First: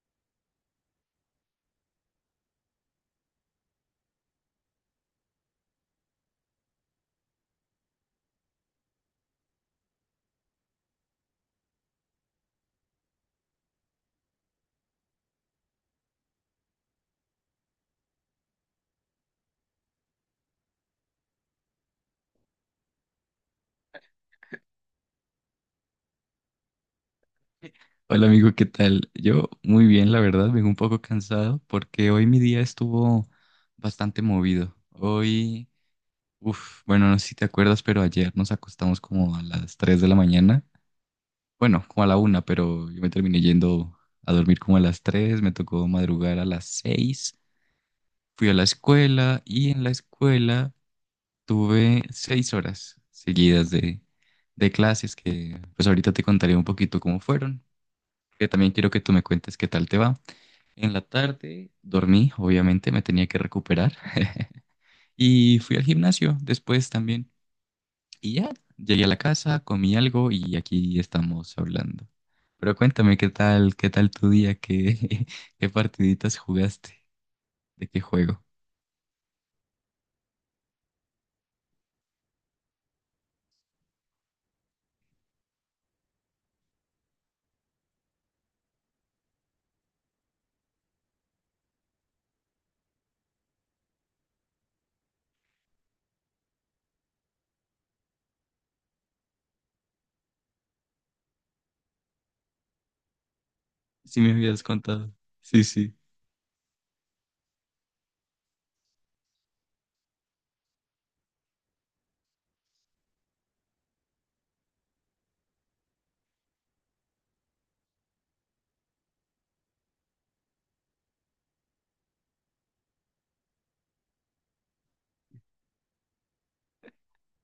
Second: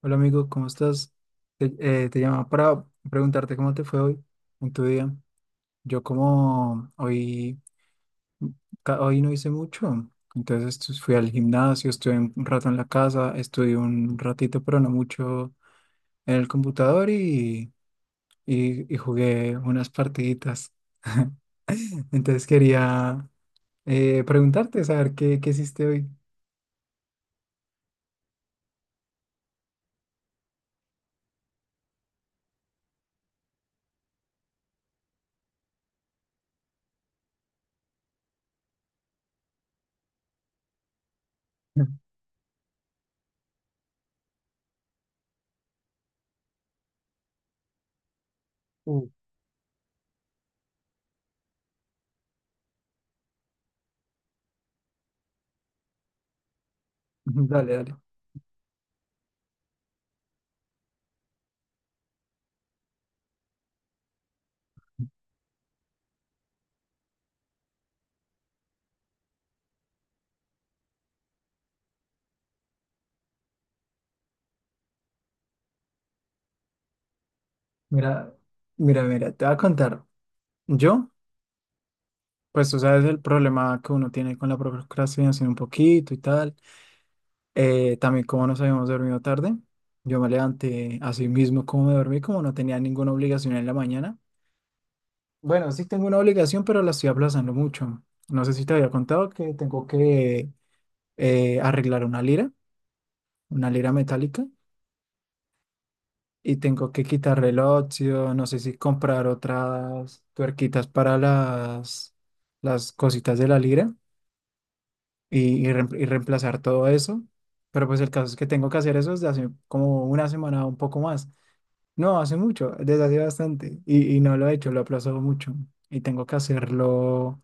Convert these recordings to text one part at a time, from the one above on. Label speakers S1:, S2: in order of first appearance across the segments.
S1: Hola amigo, ¿cómo estás? Te, te llamaba para preguntarte cómo te fue hoy en tu día. Yo como hoy, hoy no hice mucho, entonces fui al gimnasio, estuve un rato en la casa, estudié un ratito, pero no mucho en el computador y jugué unas partiditas. Entonces quería preguntarte, saber qué hiciste hoy.
S2: Hola amigo, ¿qué tal? Yo muy bien, la verdad, vengo un poco cansado porque hoy mi día estuvo bastante movido. Hoy, bueno, no sé si te acuerdas, pero ayer nos acostamos como a las 3 de la mañana. Bueno, como a la una, pero yo me terminé yendo a dormir como a las 3. Me tocó madrugar a las 6. Fui a la
S1: Uh,
S2: escuela y en la escuela tuve 6 horas seguidas de clases que, pues ahorita te contaré un poquito cómo fueron,
S1: dale, dale.
S2: que también quiero que tú me cuentes qué tal te va. En la tarde dormí, obviamente me tenía que recuperar. Y fui al gimnasio después también. Y ya, llegué a la casa, comí algo y aquí estamos hablando. Pero cuéntame, qué tal tu día? ¿Qué, qué partiditas jugaste? ¿De qué
S1: Mira,
S2: juego?
S1: mira, mira, te voy a contar. Yo... Pues tú sabes el problema que uno tiene con la procrastinación un poquito y tal. También como nos habíamos dormido tarde, yo me levanté así mismo como me dormí, como no tenía ninguna obligación en la mañana. Bueno, sí tengo una obligación, pero la estoy aplazando mucho. No sé si te había contado que tengo que arreglar una lira
S2: Sí me
S1: metálica,
S2: habías contado. Sí, sí.
S1: y tengo que quitarle el óxido, no sé si comprar otras tuerquitas para las cositas de la lira. Y reemplazar todo eso. Pero pues el caso es que tengo que hacer eso desde hace como una semana o un poco más. No, hace mucho, desde hace bastante. Y no lo he hecho, lo he aplazado mucho. Y tengo que hacerlo.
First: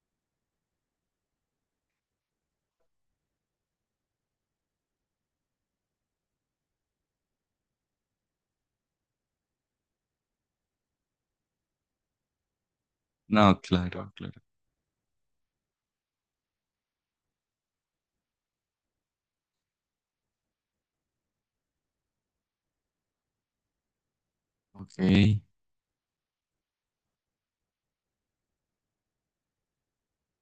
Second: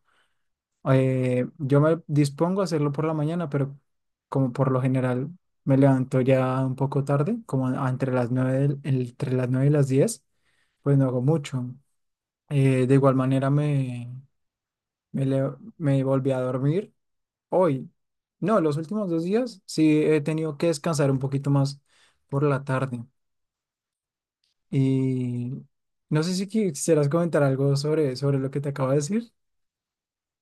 S1: Yo me dispongo a hacerlo por la mañana, pero como por lo general me levanto ya un poco tarde, entre las entre las 9 y las 10 pues no hago mucho. De igual manera
S2: No, claro, claro.
S1: me volví a dormir. Hoy, no, los últimos dos días sí he tenido que descansar un poquito más por la tarde.
S2: Ok.
S1: Y no sé si quisieras comentar algo sobre lo que te acabo de decir.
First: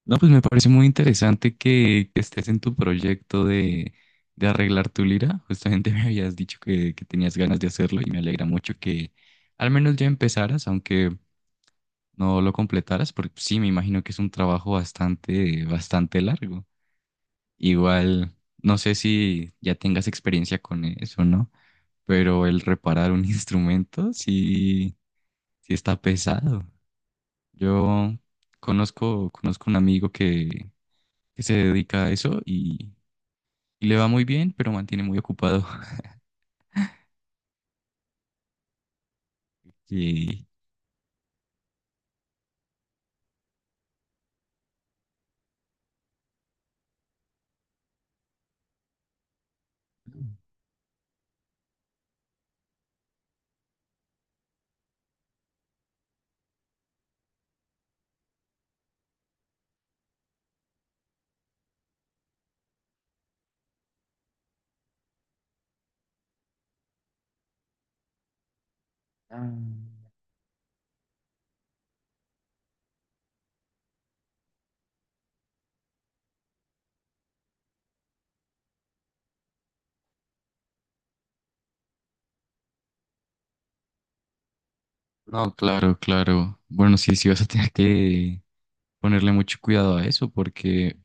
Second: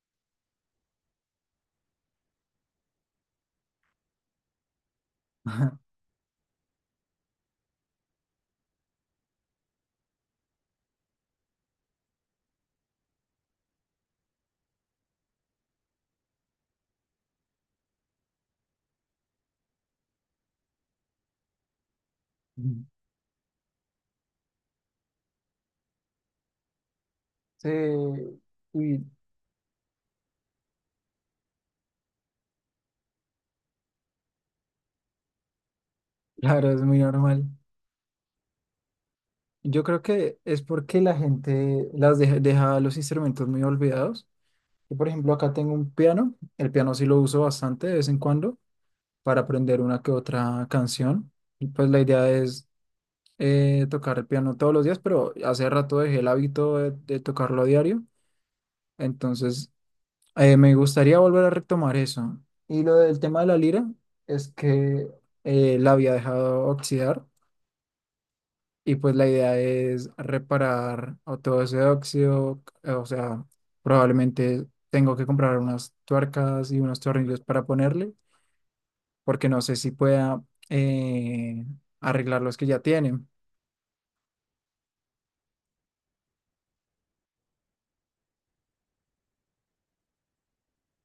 S2: No, pues me parece muy interesante que estés en tu proyecto de arreglar tu lira. Justamente me habías dicho que tenías ganas de hacerlo y me alegra mucho que al menos ya empezaras, aunque no lo completaras, porque sí, me imagino que es un trabajo bastante, bastante largo. Igual, no sé si ya tengas experiencia con eso, ¿no? Pero el reparar un instrumento sí, sí está pesado. Yo
S1: Sí, uy,
S2: conozco, conozco un amigo que se dedica a eso y le va muy bien, pero mantiene muy ocupado.
S1: claro, es muy normal. Yo creo que
S2: Y
S1: es porque la gente deja los instrumentos muy olvidados. Yo, por ejemplo, acá tengo un piano. El piano sí lo uso bastante de vez en cuando para aprender una que otra canción. Y pues la idea es tocar el piano todos los días, pero hace rato dejé el hábito de tocarlo a diario. Entonces, me gustaría volver a retomar eso. Y lo del tema de la lira es que la había dejado oxidar y pues la
S2: ah,
S1: idea es reparar o todo ese óxido. O sea, probablemente tengo que comprar unas tuercas y unos tornillos para ponerle, porque no sé si pueda eh, arreglar los que ya tienen.
S2: no, claro, claro. Bueno, sí, sí vas a tener que ponerle mucho cuidado a eso porque,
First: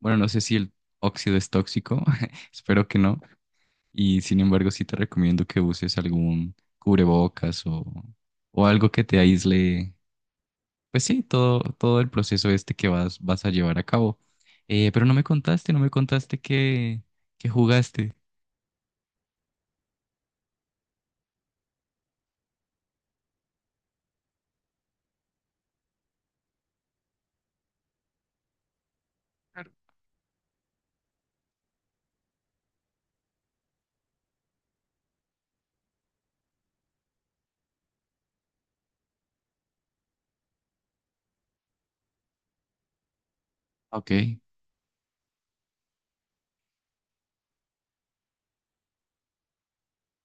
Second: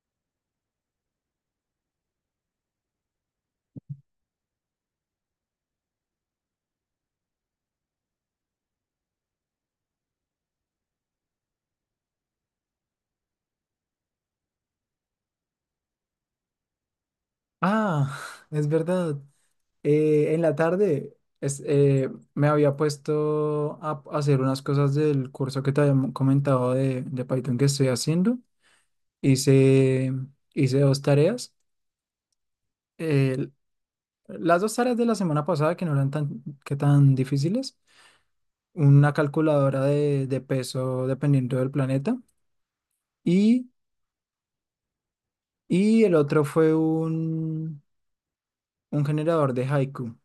S2: bueno, no sé si el óxido es tóxico, espero que no. Y sin embargo, sí te recomiendo que uses algún cubrebocas o algo que te aísle, pues sí, todo el proceso este que vas a llevar a cabo. Pero no me contaste que jugaste.
S1: Ah, es verdad. En la tarde me había puesto hacer unas cosas del curso que te había comentado de Python que estoy haciendo.
S2: Claro.
S1: Hice, hice dos tareas. eh, las dos tareas de la semana pasada que no eran que tan difíciles. Una calculadora de peso dependiendo del planeta. Y,
S2: Ok.
S1: y el otro fue un generador de haiku.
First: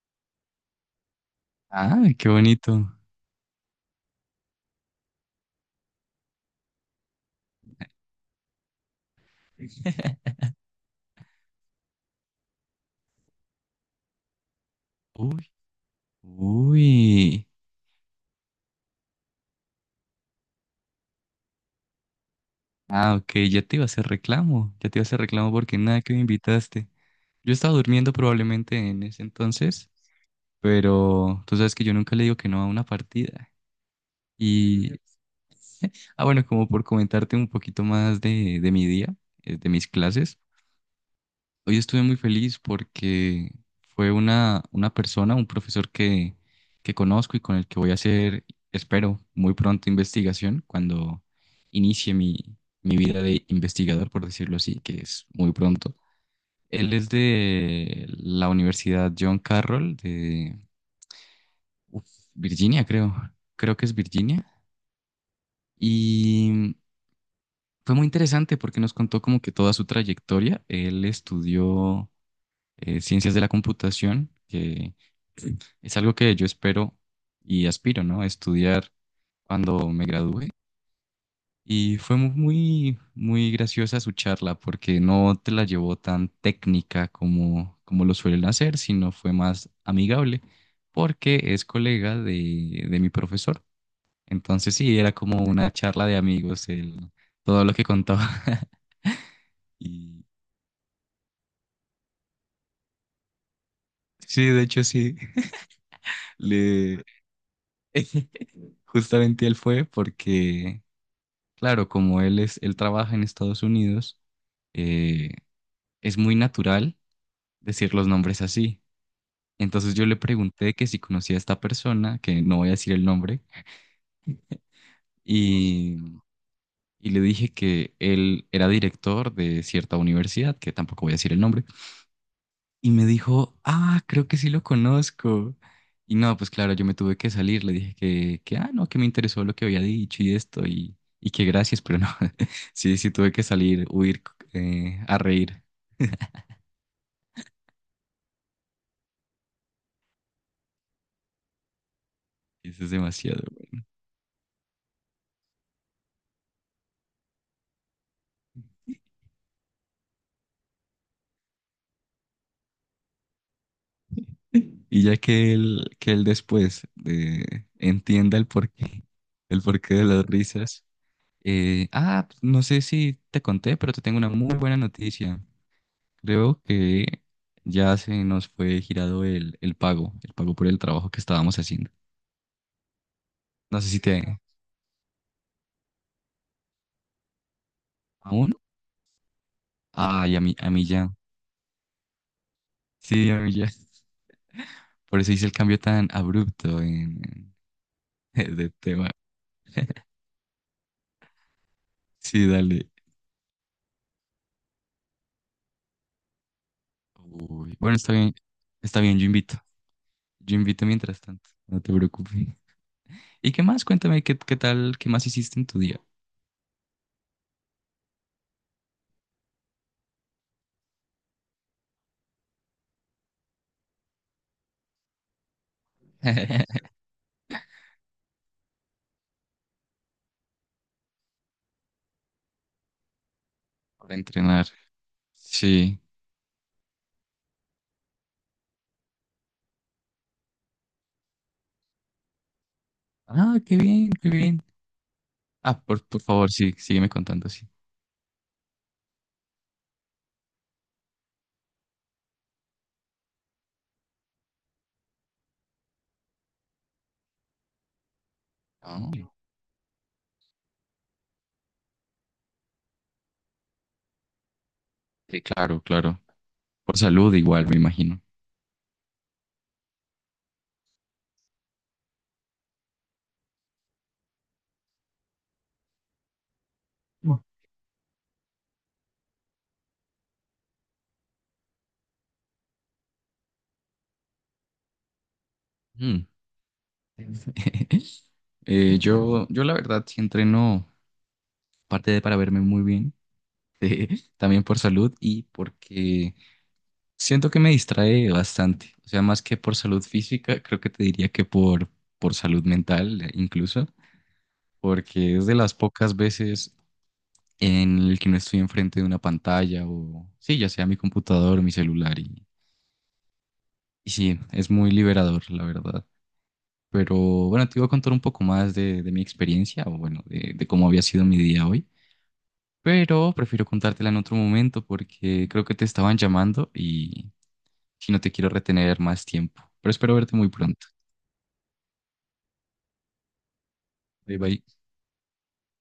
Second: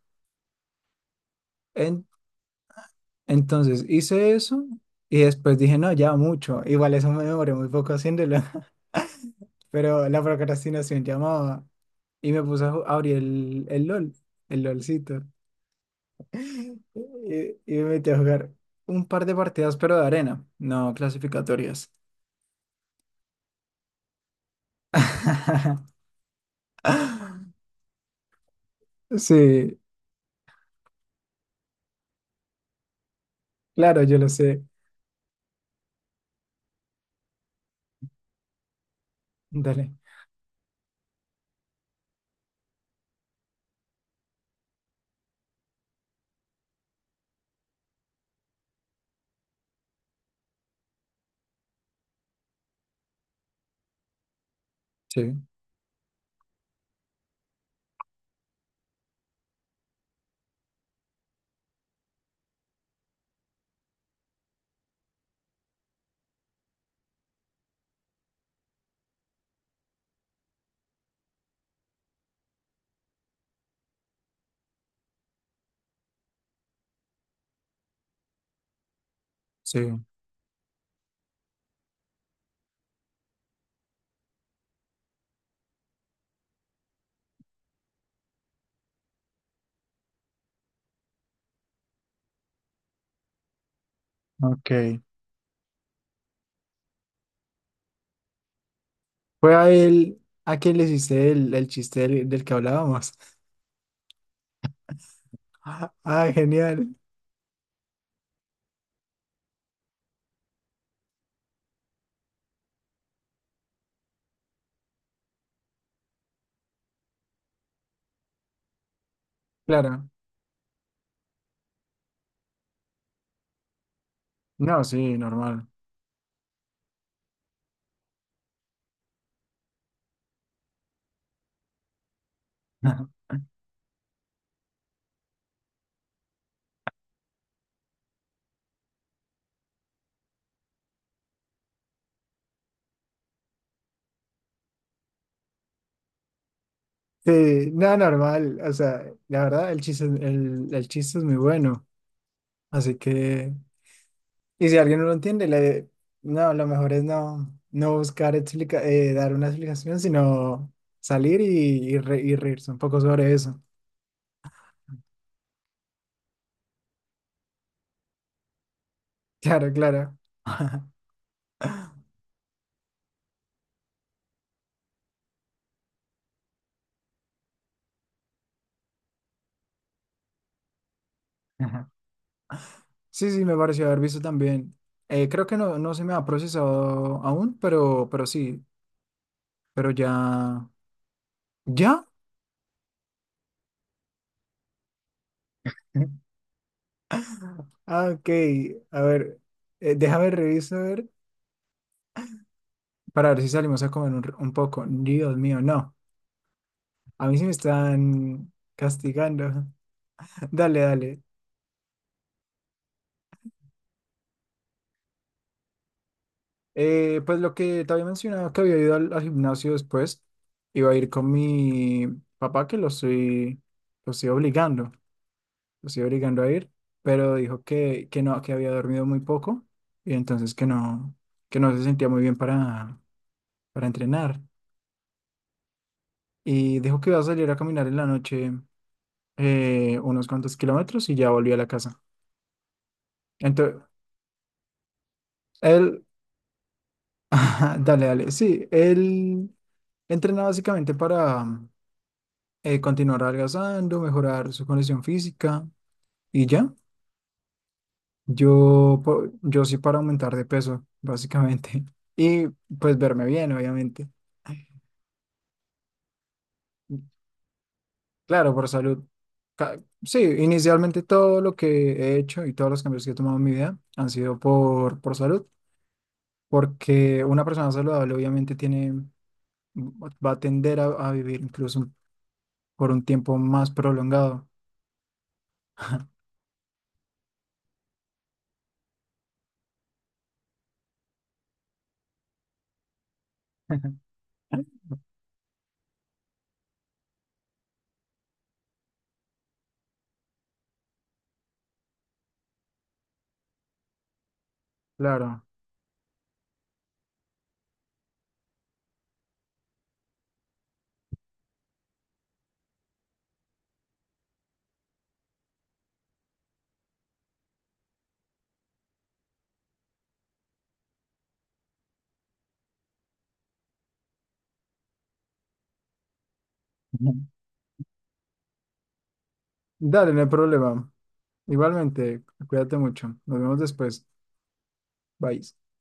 S2: Ah, qué bonito.
S1: Entonces hice eso y después dije, no, ya mucho. Igual eso me demoré muy poco haciéndolo, pero la procrastinación llamaba y me puse a abrir el LOL, el LOLcito.
S2: Uy, uy.
S1: Y me metí a jugar un par de partidas, pero de arena, no clasificatorias.
S2: Ah, ok, ya te iba a hacer reclamo. Ya te iba a hacer reclamo porque nada que me invitaste. Yo estaba durmiendo probablemente en ese
S1: Sí,
S2: entonces, pero tú sabes que yo nunca le digo que no a una partida.
S1: claro, yo lo sé.
S2: Y, ah, bueno, como por comentarte un poquito más de mi día, de mis
S1: Dale.
S2: clases. Hoy estuve muy feliz porque fue una persona, un profesor que conozco y con el que voy a hacer, espero, muy pronto investigación cuando inicie mi vida de investigador, por decirlo así, que es
S1: Sí,
S2: muy pronto. Él es de la Universidad John Carroll de uf, Virginia, creo. Creo que es Virginia. Y fue muy interesante porque nos contó como que toda su trayectoria. Él estudió ciencias de la computación, que es algo que yo espero y aspiro, ¿no? Estudiar
S1: sí,
S2: cuando me gradúe. Y fue muy, muy graciosa su charla porque no te la llevó tan técnica como lo suelen hacer, sino fue más amigable porque es colega de mi profesor.
S1: ok.
S2: Entonces sí, era como una charla de amigos, todo lo que contaba.
S1: Fue a él,
S2: Y
S1: a quien le hiciste el chiste del que hablábamos.
S2: sí, de hecho sí,
S1: Ah, genial.
S2: le, justamente él fue porque, claro, como él es, él trabaja en Estados Unidos eh, es muy natural decir los nombres así. Entonces yo
S1: Claro.
S2: le pregunté que si conocía a esta persona, que no voy a decir el nombre,
S1: No, sí, normal.
S2: y, y le dije que él era director de cierta universidad, que tampoco voy a decir el nombre, y me dijo, ah, creo que sí lo conozco. Y no, pues claro, yo me tuve que salir, le dije que ah, no, que me interesó lo que había dicho y esto, y que gracias, pero no, sí, sí tuve que salir, huir, a reír,
S1: Sí, no, normal. O sea, la verdad, el chiste es muy bueno.
S2: eso es
S1: Así
S2: demasiado.
S1: que, y si alguien no lo entiende, le, no, lo mejor es no buscar dar una explicación, sino salir y reírse un poco sobre eso.
S2: Y ya que él después entienda el
S1: Claro,
S2: porqué de
S1: claro.
S2: las risas.
S1: Ajá.
S2: Pues, no sé si te conté, pero te tengo una muy buena noticia. Creo que ya se nos fue girado el pago por el trabajo que estábamos haciendo.
S1: Sí, sí, me
S2: No
S1: pareció
S2: sé
S1: haber
S2: si te...
S1: visto también. Creo que no, no se me ha procesado aún, pero
S2: ¿Aún?
S1: sí, pero
S2: Ay,
S1: ya,
S2: a mí ya.
S1: ya.
S2: Sí, a mí ya. Por eso hice el cambio tan abrupto en,
S1: Ah, ok.
S2: de
S1: A
S2: tema.
S1: ver, déjame revisar a ver,
S2: Sí, dale.
S1: para ver si salimos a comer un poco. Dios mío, no. A mí sí me
S2: Uy, bueno, está bien.
S1: están
S2: Está bien, yo invito.
S1: castigando.
S2: Yo
S1: Dale,
S2: invito mientras
S1: dale.
S2: tanto, no te preocupes. ¿Y qué más? Cuéntame, ¿qué tal, qué más hiciste en tu día?
S1: Pues lo que te había mencionado, que había ido al gimnasio después, iba a ir con mi papá, que lo estoy obligando, lo estoy obligando a ir, pero dijo que no, que había dormido muy poco y entonces que no se sentía muy bien para
S2: Para
S1: entrenar.
S2: entrenar. Sí.
S1: Y dijo que iba a salir a caminar en la noche unos cuantos kilómetros y ya volví a la casa.
S2: Ah, qué
S1: Entonces,
S2: bien, qué bien. Ah,
S1: él,
S2: por favor, sí, sígueme contando, sí.
S1: ajá, dale, dale, sí, él entrena básicamente para continuar adelgazando, mejorar su condición física y ya.
S2: Ah,
S1: Yo sí para aumentar de peso, básicamente. Y pues verme bien, obviamente.
S2: sí, claro, claro. Por salud igual, me imagino.
S1: Claro, por salud. Sí, inicialmente todo lo que he hecho y todos los cambios que he tomado en mi vida han sido por salud, porque una persona saludable obviamente tiene va va a tender a vivir incluso por un tiempo más prolongado.
S2: Mm. Yo la verdad sí entreno, parte de para verme muy bien, eh, también por salud y porque siento que me distrae bastante, o sea, más que por salud física, creo que te diría que por salud mental incluso, porque
S1: Claro.
S2: es de las pocas veces en el que no estoy enfrente de una pantalla o, sí, ya sea mi computador o mi celular y sí, es muy liberador, la verdad. Pero bueno, te iba a contar un poco más de mi experiencia o bueno, de cómo había sido mi día hoy, pero prefiero contártela en otro momento porque creo que te estaban llamando
S1: Ujú.
S2: y si no te quiero retener más tiempo, pero
S1: Dale,
S2: espero
S1: no hay
S2: verte muy pronto.
S1: problema. Igualmente, cuídate mucho. Nos vemos después.
S2: Bye bye.
S1: Bye.